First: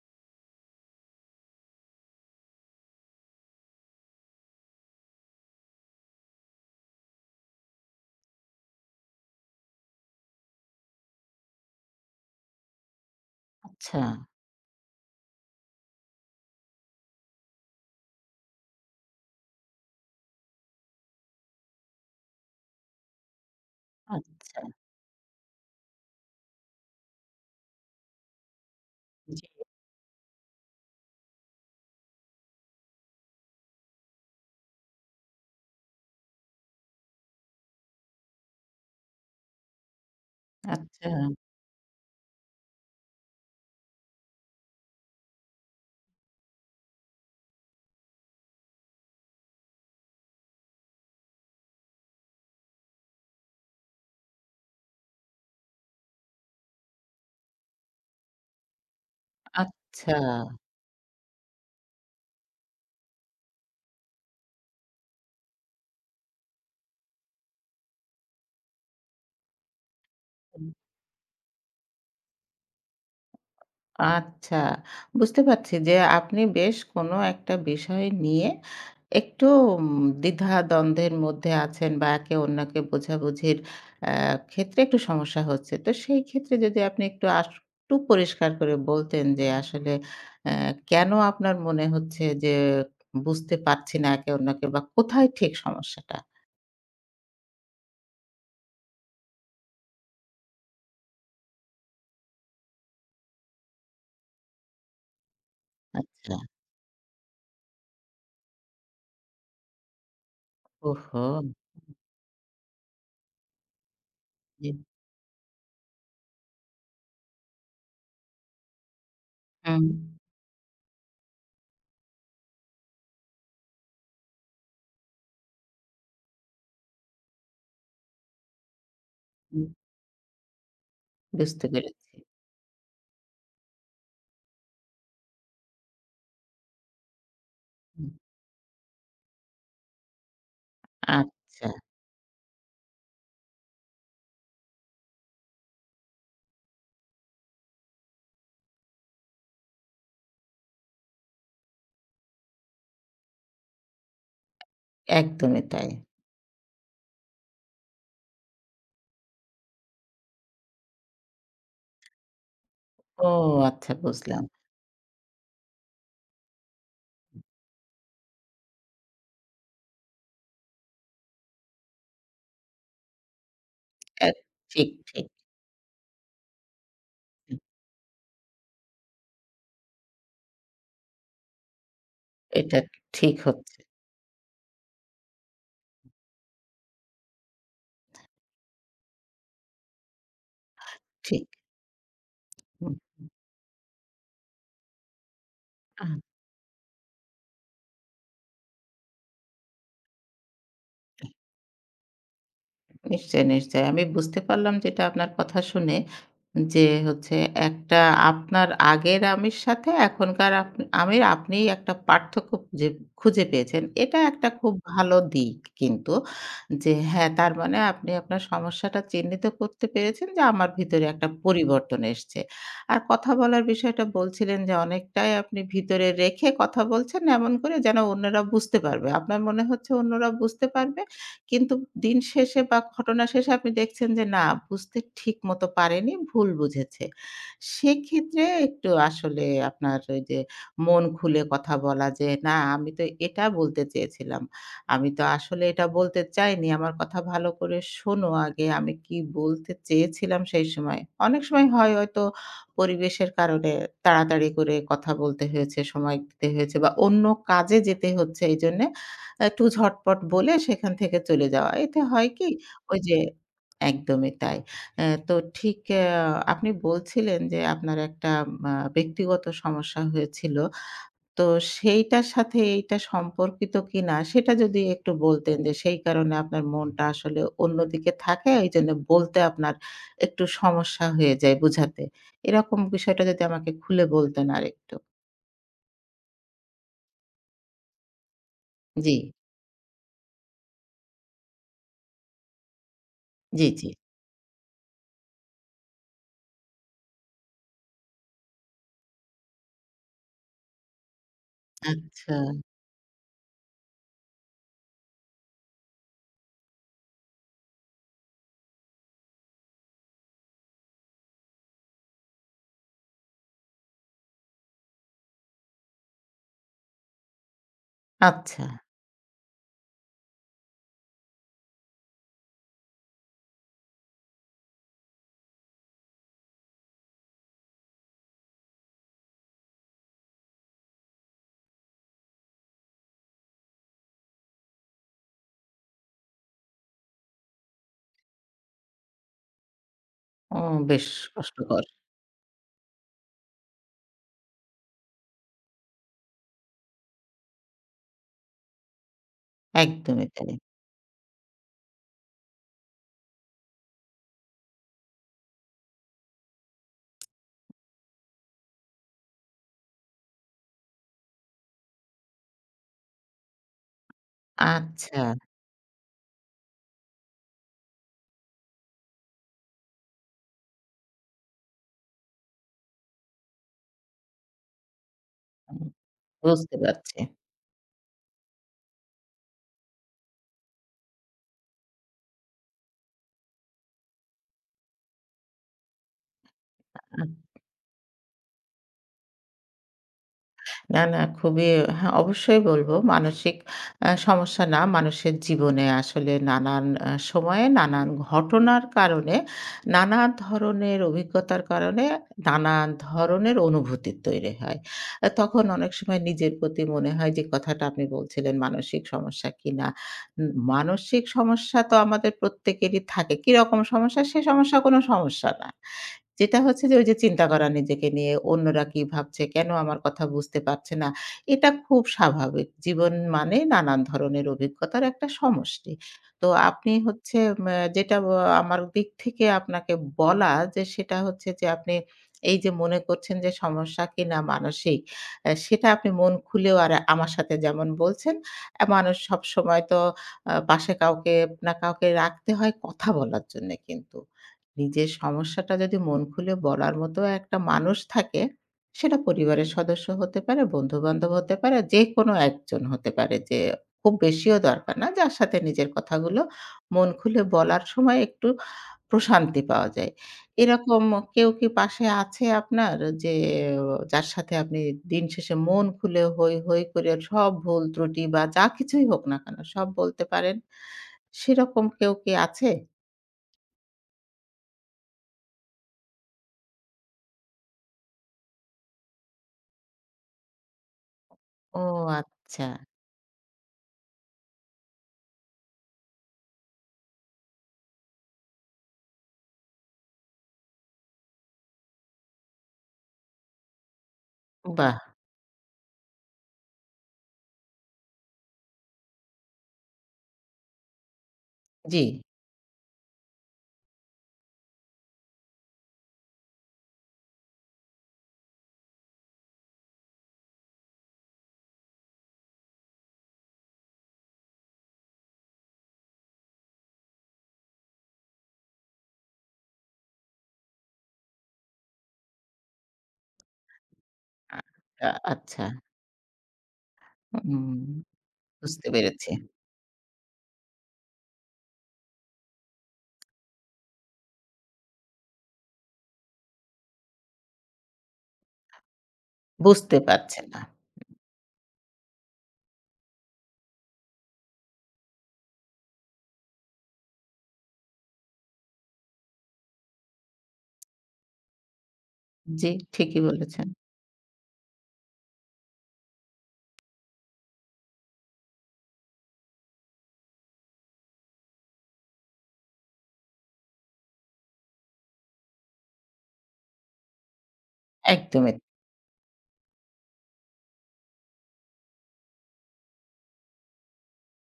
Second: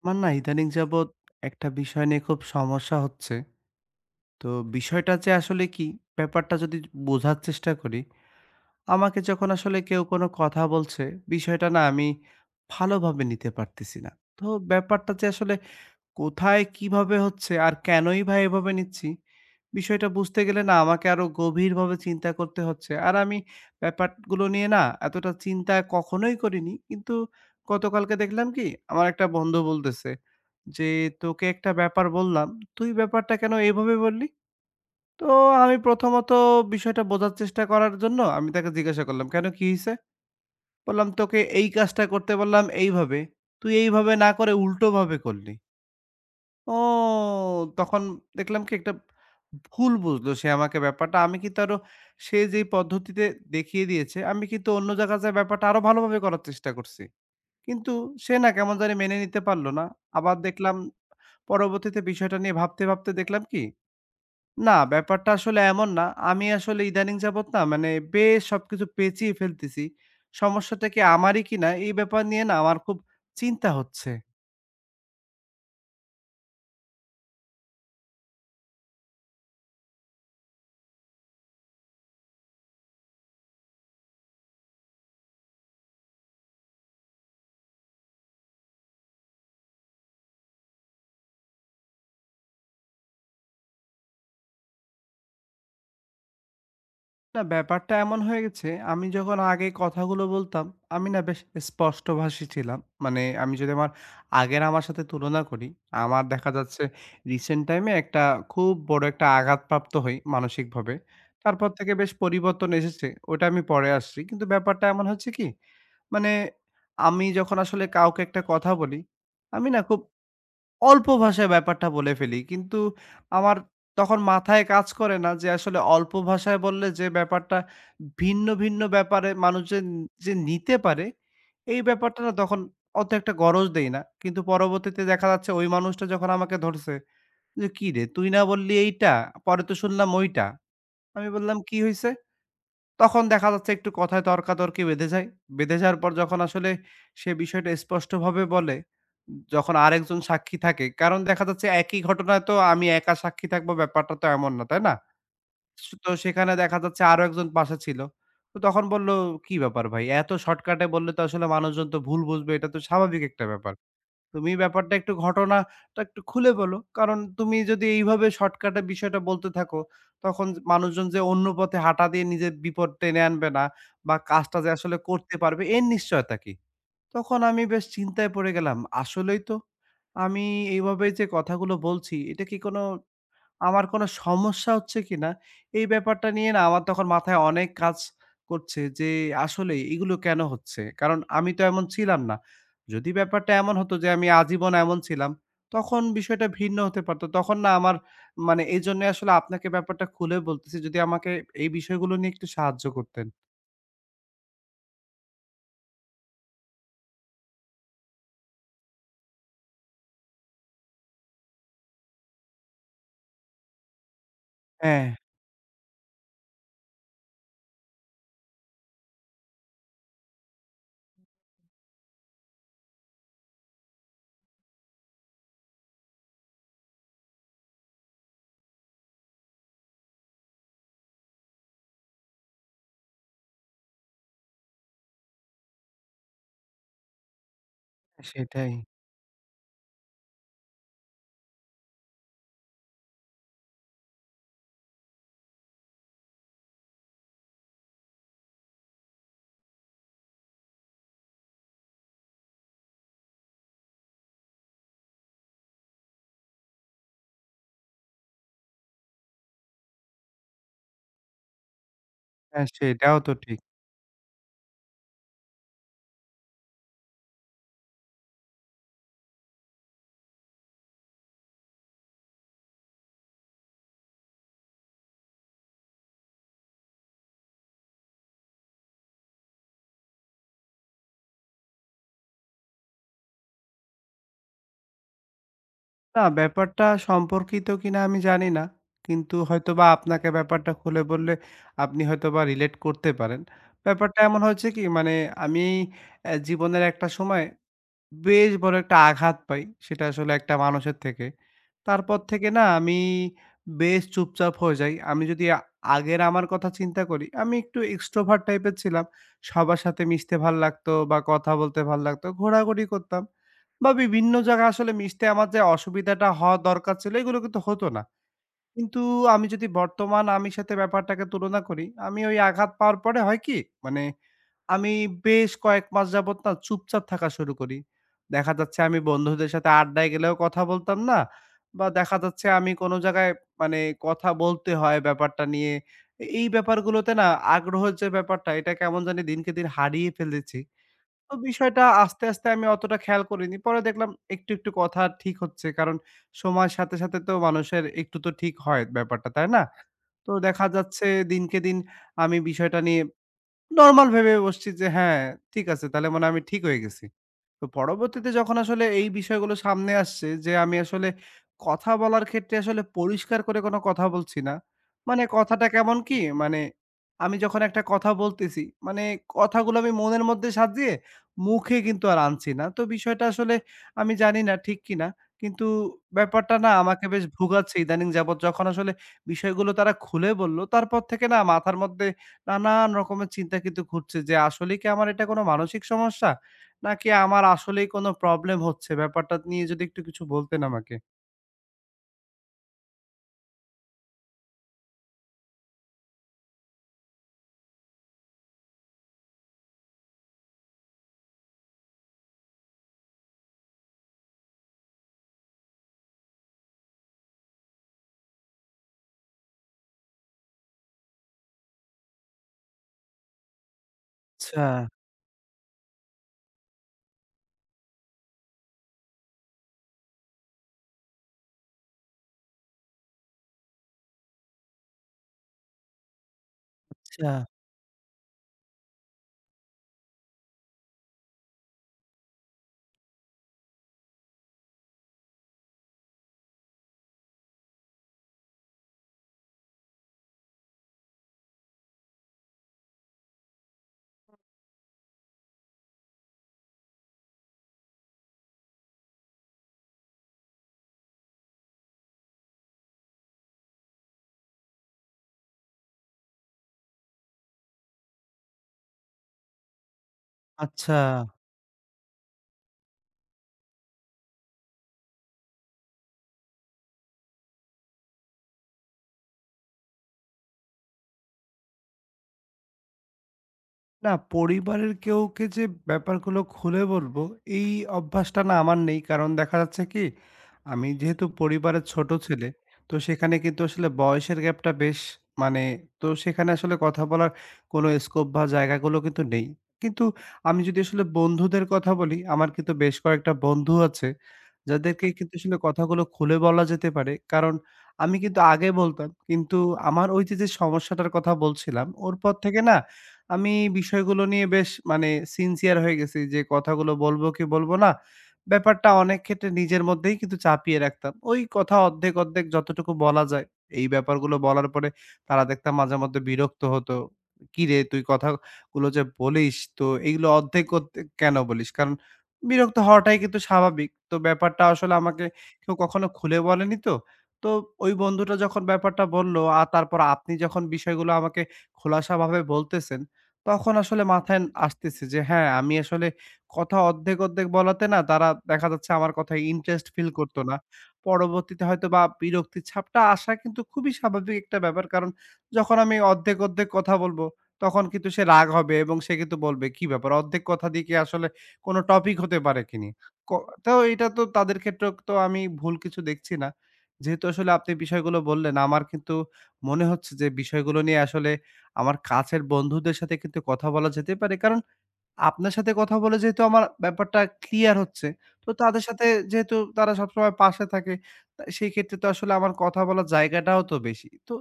আমার না ইদানিং যাবৎ একটা বিষয় নিয়ে খুব সমস্যা হচ্ছে। তো বিষয়টা যে আসলে কি, ব্যাপারটা যদি বোঝার চেষ্টা করি, আমাকে যখন আসলে কেউ কোনো কথা বলছে, বিষয়টা না আমি ভালোভাবে নিতে পারতেছি আচ্ছা, না। তো ব্যাপারটা যে আসলে কোথায়, কিভাবে হচ্ছে আর কেনই বা এভাবে নিচ্ছি? বিষয়টা বুঝতে গেলে না আমাকে আরো গভীরভাবে চিন্তা করতে হচ্ছে। আর আমি ব্যাপারগুলো আচ্ছা, নিয়ে না এতটা চিন্তা কখনোই করিনি। কিন্তু গতকালকে দেখলাম কি আমার একটা জি। বন্ধু বলতেছে যে, "তোকে একটা ব্যাপার বললাম, তুই ব্যাপারটা কেন এভাবে বললি?" তো আমি প্রথমত বিষয়টা বোঝার চেষ্টা করার জন্য আমি তাকে জিজ্ঞাসা করলাম, "কেন কি হইছে?" বললাম, আচ্ছা, "তোকে এই কাজটা করতে বললাম এইভাবে, তুই এইভাবে না করে উল্টোভাবে করলি।" ও! তখন দেখলাম কি একটা ভুল বুঝলো সে আমাকে ব্যাপারটা। আমি কিন্তু আরো সে যেই পদ্ধতিতে দেখিয়ে দিয়েছে, আমি কিন্তু অন্য জায়গায় যায়ে ব্যাপারটা আরো ভালোভাবে করার চেষ্টা করছি। কিন্তু সে না কেমন জানি মেনে নিতে পারল না। আচ্ছা, আবার দেখলাম পরবর্তীতে বিষয়টা নিয়ে ভাবতে, ভাবতে দেখলাম কি, না ব্যাপারটা আসলে এমন না। আমি আসলে ইদানিং যাবত না মানে বেশ সবকিছু পেঁচিয়ে ফেলতেছি। উম, সমস্যাটা কি আমারই কিনা এই ব্যাপার নিয়ে না আমার খুব চিন্তা হচ্ছে। আচ্ছা। বুঝতে পারছি যে আপনি বেশ কোনো একটা বিষয় নিয়ে একটু উম দ্বিধা-দ্বন্দ্বের মধ্যে আছেন বা একে অন্যকে বোঝাবুঝির আ ক্ষেত্রে একটু সমস্যা হচ্ছে। তো সেই ক্ষেত্রে যদি আপনি একটু একটু পরিষ্কার করে বলতেন যে আসলে অ্যা কেন আপনার মনে হচ্ছে যে বুঝতে পারছি না একে অন্যকে বা কোথায় ঠিক সমস্যাটা? না ব্যাপারটা এমন হয়ে গেছে, আমি যখন আগে কথাগুলো বলতাম, আমি না বেশ স্পষ্টভাষী ছিলাম। মানে আমি যদি আমার আগের আমার সাথে তুলনা করি, আমার আচ্ছা। দেখা যাচ্ছে রিসেন্ট টাইমে একটা খুব বড় একটা আঘাতপ্রাপ্ত হই মানসিকভাবে। ওহো! তারপর থেকে বেশ পরিবর্তন এসেছে, ওটা আমি পরে আসছি। কিন্তু জি। ব্যাপারটা এমন হচ্ছে কি, মানে আমি যখন আসলে কাউকে একটা কথা বলি, আমি না হুম। খুব অল্প ভাষায় ব্যাপারটা বলে ফেলি। কিন্তু আমার তখন মাথায় কাজ করে না যে আসলে অল্প ভাষায় বললে যে ব্যাপারটা ভিন্ন, ভিন্ন ব্যাপারে মানুষ হুম, যে যে নিতে পারে, বুঝতে এই পেরেছি। ব্যাপারটা না তখন অত একটা গরজ দেই না। কিন্তু পরবর্তীতে দেখা যাচ্ছে ওই মানুষটা যখন আমাকে ধরছে যে, "কিরে হুম। তুই না বললি এইটা, পরে তো শুনলাম ওইটা।" আমি বললাম, আচ্ছা, "কি হইছে?" তখন দেখা যাচ্ছে একটু কথায় তর্কাতর্কি বেঁধে যায়। বেঁধে যাওয়ার পর যখন আসলে সে বিষয়টা স্পষ্টভাবে বলে, যখন আরেকজন সাক্ষী থাকে, কারণ দেখা যাচ্ছে একই ঘটনায় তো আমি একা সাক্ষী থাকবো ব্যাপারটা তো এমন না, তাই না? একদমই তাই। তো সেখানে দেখা যাচ্ছে আরো একজন পাশে ছিল। তো তখন বলল, "কি ব্যাপার ভাই? এত শর্টকাটে বললে তো আসলে মানুষজন তো ভুল বুঝবে। এটা তো স্বাভাবিক ও একটা ব্যাপার।" আচ্ছা বুঝলাম। তুমি ব্যাপারটা একটু ঘটনাটা একটু খুলে বলো। কারণ তুমি যদি এইভাবে শর্টকাটে বিষয়টা বলতে থাকো, তখন মানুষজন যে অন্য পথে হাঁটা দিয়ে নিজের বিপদ টেনে আনবে না বা এক কাজটা যে ঠিক, আসলে ঠিক। করতে পারবে এর নিশ্চয়তা কি? তখন আমি বেশ চিন্তায় পড়ে গেলাম। আসলেই তো আমি এইভাবে যে কথাগুলো বলছি, এটা কি এটা কোনো ঠিক হচ্ছে। আমার কোনো সমস্যা হচ্ছে কিনা, এই ব্যাপারটা নিয়ে না আমার তখন মাথায় অনেক কাজ করছে যে আসলেই এগুলো কেন হচ্ছে? কারণ ঠিক। আমি তো এমন ছিলাম না। হুম, যদি ব্যাপারটা এমন হতো যে আমি আজীবন এমন ছিলাম, তখন আচ্ছা। বিষয়টা ভিন্ন হতে পারত। তখন না আমার মানে এজন্য আসলে আপনাকে ব্যাপারটা খুলে বলতেছি যদি আমাকে এই বিষয়গুলো নিয়ে একটু সাহায্য করতেন। নিশ্চয়ই, নিশ্চয়ই। আমি বুঝতে পারলাম যেটা আপনার কথা শুনে যে হচ্ছে একটা আপনার আগের আমের সাথে এখনকার আমের আপনি একটা পার্থক্য খুঁজে খুঁজে পেয়েছেন। এটা একটা খুব হ্যাঁ, ভালো দিক কিন্তু যে হ্যাঁ, তার মানে আপনি আপনার সমস্যাটা চিহ্নিত করতে পেরেছেন যে আমার ভিতরে একটা পরিবর্তন এসছে। আর কথা বলার বিষয়টা বলছিলেন যে অনেকটাই আপনি ভিতরে রেখে কথা বলছেন এমন করে যেন অন্যরা বুঝতে পারবে। আপনার মনে হচ্ছে অন্যরা বুঝতে পারবে? কিন্তু দিন শেষে বা ঘটনা শেষে আপনি দেখছেন যে না বুঝতে ঠিকমতো পারেনি, ভুল বুঝেছে। সেক্ষেত্রে সেটাই। একটু আসলে আপনার ওই যে মন খুলে কথা বলা যে, "না আমি তো এটা বলতে চেয়েছিলাম। আমি তো আসলে এটা বলতে চাইনি। আমার কথা ভালো করে শোনো আগে আমি কি বলতে চেয়েছিলাম সেই সময়।" অনেক সময় হয় হয়তো পরিবেশের কারণে তাড়াতাড়ি করে কথা বলতে হয়েছে, সময় দিতে হয়েছে বা অন্য কাজে যেতে হচ্ছে এইজন্যে একটু ঝটপট বলে সেখান থেকে চলে যাওয়া। এতে হয় কি? হ্যাঁ, ওই যে সেটাও তো ঠিক। একদমই তাই। তো ঠিক আপনি বলছিলেন যে আপনার একটা ব্যক্তিগত সমস্যা হয়েছিল। তো সেইটার সাথে এইটা সম্পর্কিত কিনা সেটা যদি একটু বলতেন যে সেই কারণে আপনার মনটা আসলে অন্যদিকে থাকে এইজন্য বলতে আপনার একটু সমস্যা হয়ে যায় বুঝাতে। এরকম বিষয়টা যদি আমাকে খুলে বলতেন আরেকটু। না, ব্যাপারটা সম্পর্কিত কিনা আমি জানি না। জি, কিন্তু হয়তোবা আপনাকে ব্যাপারটা খুলে বললে আপনি হয়তোবা রিলেট করতে পারেন। জি, জি। ব্যাপারটা এমন হয়েছে কি মানে আমি জীবনের একটা সময় বেশ বড় একটা আঘাত পাই, সেটা আসলে একটা মানুষের থেকে। তারপর আচ্ছা, থেকে না আমি বেশ চুপচাপ হয়ে যাই। আমি যদি আগের আমার কথা চিন্তা করি, আমি একটু extrovert টাইপের ছিলাম। সবার সাথে মিশতে ভাল লাগতো বা কথা বলতে ভাল লাগতো, ঘোরাঘুরি করতাম বা বিভিন্ন জায়গায় আসলে মিশতে আমার যে অসুবিধাটা হওয়া দরকার ছিল, এগুলো কিন্তু হতো না। আচ্ছা। কিন্তু আমি যদি বর্তমান আমির সাথে ব্যাপারটাকে তুলনা করি, আমি ওই আঘাত পাওয়ার পরে হয় কি? মানে আমি বেশ কয়েক মাস যাবত না চুপচাপ থাকা শুরু করি। দেখা যাচ্ছে আমি বন্ধুদের সাথে আড্ডায় গেলেও কথা বলতাম না। বা দেখা যাচ্ছে আমি কোনো জায়গায় মানে কথা বলতে হয় ব্যাপারটা নিয়ে। এই ব্যাপারগুলোতে না আগ্রহের যে ব্যাপারটা এটা কেমন জানি দিনকে দিন হারিয়ে ফেলেছি। ও বেশ তো বিষয়টা কষ্টকর। আস্তে, আস্তে আমি অতটা খেয়াল করিনি। পরে দেখলাম একটু, একটু কথা ঠিক হচ্ছে। কারণ সময়ের সাথে, সাথে তো মানুষের একটু তো ঠিক হয় ব্যাপারটা, তাই না? একদমই তো তাই। দেখা যাচ্ছে দিনকে দিন আমি বিষয়টা নিয়ে নরমাল ভেবে বসছি যে, হ্যাঁ, ঠিক আছে। তাহলে মনে হয় আমি ঠিক হয়ে গেছি। তো পরবর্তীতে যখন আসলে এই বিষয়গুলো সামনে আসছে যে আমি আসলে কথা বলার ক্ষেত্রে আসলে পরিষ্কার করে কোনো কথা বলছি না। আচ্ছা, মানে কথাটা কেমন কি? মানে আমি যখন একটা কথা বলতেছি, মানে কথাগুলো আমি মনের মধ্যে সাজিয়ে মুখে কিন্তু আর আনছি না। তো বিষয়টা আসলে আমি জানি না ঠিক কিনা। কিন্তু হুম, ব্যাপারটা না বুঝতে আমাকে পারছি। বেশ ভোগাচ্ছে ইদানিং যাবৎ। যখন আসলে বিষয়গুলো তারা খুলে বলল, তারপর থেকে না মাথার মধ্যে নানান রকমের চিন্তা কিন্তু ঘুরছে যে আসলেই কি আমার এটা কোনো মানসিক সমস্যা? নাকি আ আমার আসলেই কোনো প্রবলেম হচ্ছে? ব্যাপারটা নিয়ে যদি একটু কিছু বলতেন আমাকে। না, না খুবই হ্যাঁ, অবশ্যই বলব মানসিক সমস্যা না, মানুষের জীবনে আসলে নানান সময়ে নানান ঘটনার কারণে, নানা ধরনের অভিজ্ঞতার কারণে, নানা ধরনের অনুভূতি তৈরি হয়। তখন অনেক সময় নিজের প্রতি মনে হয় যে কথাটা আপনি বলছিলেন মানসিক সমস্যা কিনা। মানসিক সমস্যা তো আমাদের প্রত্যেকেরই থাকে। কিরকম সমস্যা? সে আচ্ছা, সমস্যা কোনো সমস্যা না। যেটা হচ্ছে যে ওই যে চিন্তা করা নিজেকে নিয়ে, অন্যরা কি ভাবছে? কেন আমার কথা বুঝতে পারছে না? এটা খুব স্বাভাবিক। জীবন মানে নানান ধরনের অভিজ্ঞতার একটা সমষ্টি। তো আপনি আচ্ছা, হচ্ছে যেটা আমার দিক থেকে আপনাকে বলা যে সেটা হচ্ছে যে আপনি এই যে মনে করছেন যে সমস্যা কিনা মানসিক, সেটা আপনি মন খুলেও আর আমার সাথে যেমন বলছেন, মানুষ সবসময় তো পাশে কাউকে না কাউকে রাখতে হয় কথা বলার জন্যে কিন্তু। নিজের সমস্যাটা যদি মন খুলে বলার মতো একটা মানুষ থাকে, সেটা পরিবারের সদস্য হতে পারে, বন্ধু-বান্ধব হতে পারে, যেকোনো একজন হতে পারে যে খুব বেশিও দরকার না। যার সাথে নিজের কথাগুলো মন খুলে বলার সময় একটু প্রশান্তি পাওয়া যায়। আচ্ছা। এরকম কেউ কি পাশে আছে আপনার যে যার সাথে আপনি দিন শেষে মন খুলে হৈ, হৈ করে সব ভুল ত্রুটি বা যা কিছুই হোক না কেন সব বলতে পারেন? সেরকম কেউ কি আছে? না, পরিবারের কেউকে যে ব্যাপারগুলো খুলে বলবো, এই অভ্যাসটা না আমার নেই। কারণ দেখা যাচ্ছে কি, আমি যেহেতু ও পরিবারের ছোট ছেলে, আচ্ছা, তো সেখানে কিন্তু আসলে বয়সের গ্যাপটা বেশ মানে তো সেখানে আসলে কথা বলার কোনো স্কোপ বা জায়গাগুলো কিন্তু নেই। কিন্তু আমি যদি আসলে বন্ধুদের কথা বলি, আমার কিন্তু বেশ কয়েকটা বন্ধু আছে, বাহ! যাদেরকে কিন্তু আসলে কথাগুলো খুলে বলা যেতে পারে। কারণ আমি কিন্তু আগে বলতাম, কিন্তু আমার ওই যে, সমস্যাটার কথা বলছিলাম, জি। ওর পর থেকে না আমি বিষয়গুলো নিয়ে বেশ মানে সিনসিয়ার হয়ে গেছি যে কথাগুলো বলবো কি বলবো না। ব্যাপারটা অনেক ক্ষেত্রে নিজের মধ্যেই কিন্তু চাপিয়ে রাখতাম। ওই কথা অর্ধেক, অর্ধেক যতটুকু বলা যায় এই ব্যাপারগুলো বলার পরে তারা দেখতাম মাঝে মধ্যে বিরক্ত হতো। "কিরে তুই কথাগুলো যে বলিস তো এগুলো অর্ধেক, অর্ধেক কেন বলিস?" কারণ বিরক্ত হওয়াটাই কিন্তু স্বাভাবিক। তো আ ব্যাপারটা আসলে আ আমাকে আচ্ছা। কেউ কখনো খুলে বলেনি তো। তো হুম, ওই বন্ধুটা যখন বুঝতে ব্যাপারটা পেরেছি। বলল আর তারপর আপনি যখন বিষয়গুলো আমাকে খোলাসাভাবে বলতেছেন তখন আসলে মাথায় আসতেছে যে হ্যাঁ, আমি আসলে কথা অর্ধেক, অর্ধেক বলাতে না তারা দেখা যাচ্ছে আমার কথায় ইন্টারেস্ট বুঝতে ফিল করত পারছে না। না। পরবর্তীতে হয়তোবা বিরক্তির ছাপটা আসা কিন্তু খুবই স্বাভাবিক একটা ব্যাপার। কারণ যখন আমি অর্ধেক, অর্ধেক কথা বলবো তখন কিন্তু সে রাগ হবে এবং সে কিন্তু বলবে, "কি ব্যাপার? অর্ধেক কথা দিয়ে কি আসলে কোনো টপিক হতে পারে জি, কিনি?" ঠিকই ক বলেছেন। তো এটা তো তাদের ক্ষেত্রেও তো আমি ভুল কিছু দেখছি না। যেহেতু আসলে আপনি বিষয়গুলো বললেন, আমার কিন্তু মনে হচ্ছে যে বিষয়গুলো নিয়ে আসলে আমার কাছের বন্ধুদের সাথে কিন্তু কথা বলা যেতে পারে। কারণ আপনার সাথে কথা বলে যেহেতু আমার ব্যাপারটা ক্লিয়ার হচ্ছে, তো একদমই। তাদের সাথে যেহেতু তারা সবসময় পাশে থাকে, তা সেইক্ষেত্রে তো আসলে আমার কথা বলার জায়গাটাও তো বেশি। তো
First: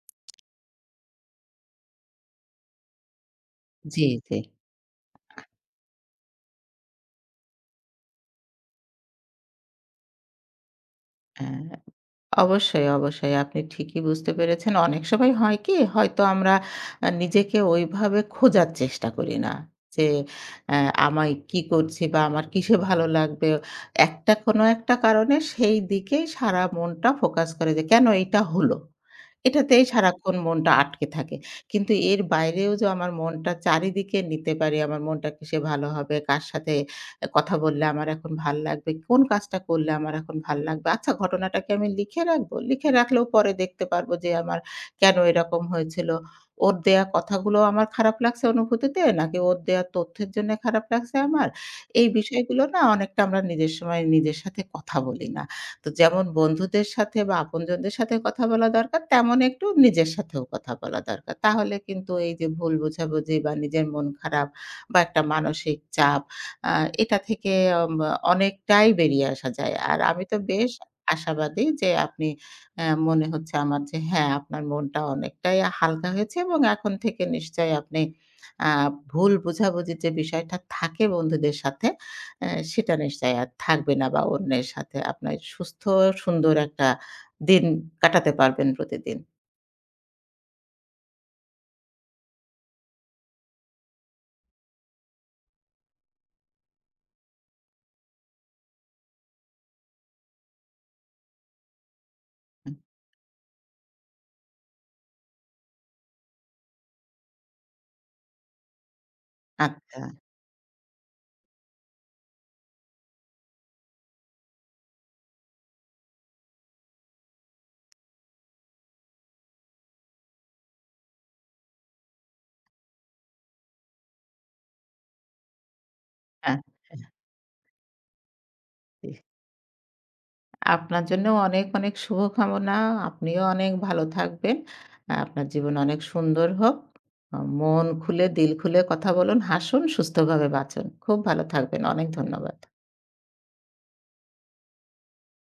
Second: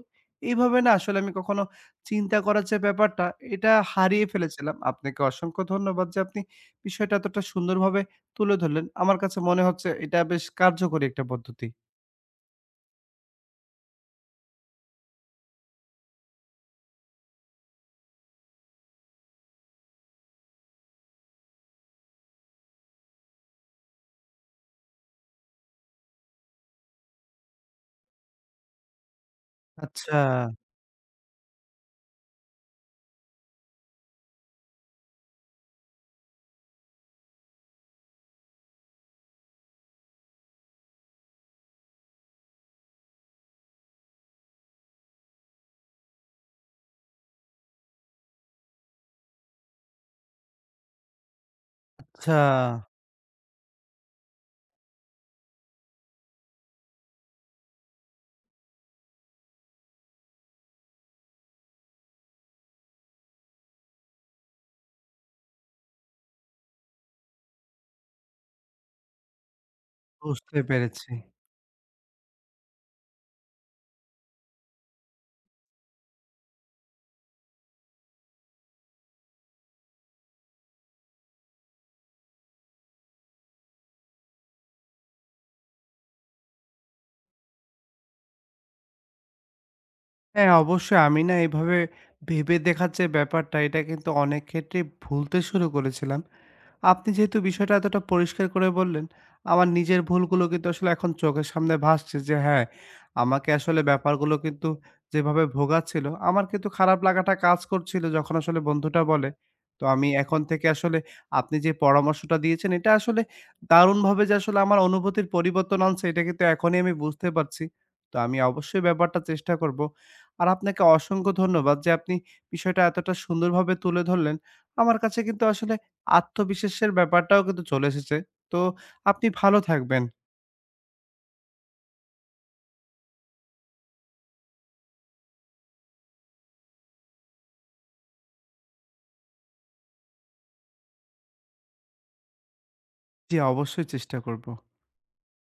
এইভাবে না আসলে আমি কখনো চিন্তা করার যে ব্যাপারটা, এটা জি, হারিয়ে জি। ফেলেছিলাম। আপনাকে অসংখ্য ধন্যবাদ যে আপনি বিষয়টা এতটা সুন্দরভাবে তুলে ধরলেন। আমার কাছে মনে হচ্ছে এটা বেশ কার্যকরী একটা হ্যাঁ। পদ্ধতি। অবশ্যই, অবশ্যই। আপনি ঠিকই বুঝতে পেরেছেন। অনেক সময় হয় কি? হয়তো আমরা নিজেকে ওইভাবে খোঁজার চেষ্টা করি না। যে অ্যা আমায় কি করছি বা আমার কিসে ভালো লাগবে? একটা কোনো একটা কারণে সেই দিকেই সারা মনটা ফোকাস করে যে কেন এইটা হলো? এটাতেই আচ্ছা, সারাক্ষণ মনটা আটকে থাকে। কিন্তু এর বাইরেও যে আমার মনটা চারিদিকে নিতে পারি, আমার মনটা কিসে ভালো হবে? কার সাথে কথা বললে আমার এখন ভাল লাগবে, কোন কাজটা করলে আমার এখন ভাল লাগবে। আচ্ছা ঘটনাটা কি আমি লিখে রাখবো? লিখে রাখলেও পরে দেখতে পারবো যে আমার কেন এরকম হয়েছিল। ওর দেয়া কথাগুলো আমার খারাপ লাগছে অনুভূতিতে নাকি ওর দেয়া তথ্যের জন্যে খারাপ লাগছে আমার? এই আচ্ছা বিষয়গুলো না অনেকটা আমরা নিজের সময় নিজের সাথে কথা বলি না। তো যেমন বন্ধুদের সাথে বা আপনজনদের সাথে কথা বলা দরকার তেমন একটু নিজের সাথেও কথা বলা দরকার। তাহলে কিন্তু এই যে ভুল বোঝাবুঝি বা নিজের মন খারাপ বা একটা মানসিক চাপ আ এটা থেকে অম অনেকটাই বেরিয়ে আসা যায়। আর আমি তো বুঝতে বেশ পেরেছি। আশাবাদী যে আপনি মনে হচ্ছে আমার যে হ্যাঁ, আপনার মনটা অনেকটাই হালকা হয়েছে এবং এখন থেকে নিশ্চয়ই আপনি আ ভুল বোঝাবুঝির যে বিষয়টা থাকে বন্ধুদের সাথে, সেটা নিশ্চয়ই আর থাকবে না বা অন্যের সাথে আপনার সুস্থ সুন্দর একটা দিন কাটাতে পারবেন প্রতিদিন। হ্যাঁ, অবশ্যই আমি না এভাবে ভেবে দেখার যে ব্যাপারটা, এটা কিন্তু অনেক ক্ষেত্রেই ভুলতে শুরু করেছিলাম। আপনি যেহেতু বিষয়টা এতটা পরিষ্কার করে বললেন, আমার নিজের ভুলগুলো কিন্তু আসলে এখন চোখের সামনে ভাসছে যে হ্যাঁ, হুম, আমাকে আসলে ব্যাপারগুলো কিন্তু যেভাবে ভোগাচ্ছিল, আমার কিন্তু খারাপ লাগাটা কাজ করছিল যখন আসলে বন্ধুটা বলে। তো আচ্ছা, আমি এখন থেকে আসলে আপনি যে পরামর্শটা দিয়েছেন, এটা আসলে দারুণভাবে যে আসলে আমার অনুভূতির পরিবর্তন আনছে, এটা কিন্তু এখনই আমি বুঝতে পারছি। তো আমি অবশ্যই ব্যাপারটা চেষ্টা করব। আর আপনাকে অসংখ্য ধন্যবাদ যে আপনি বিষয়টা এতটা সুন্দরভাবে তুলে ধরলেন। আমার কাছে কিন্তু আসলে হ্যাঁ, আত্মবিশ্বাসের ব্যাপারটাও কিন্তু চলে এসেছে। তো জি। আপনি ভালো থাকবেন। আপনার জন্যও অনেক, অনেক শুভকামনা। আপনিও অনেক ভালো থাকবেন। আপনার জীবন অনেক সুন্দর হোক। মন খুলে, দিল খুলে কথা বলুন, হাসুন, সুস্থভাবে বাঁচুন। খুব ভালো থাকবেন। অনেক ধন্যবাদ। জি, অবশ্যই চেষ্টা করব।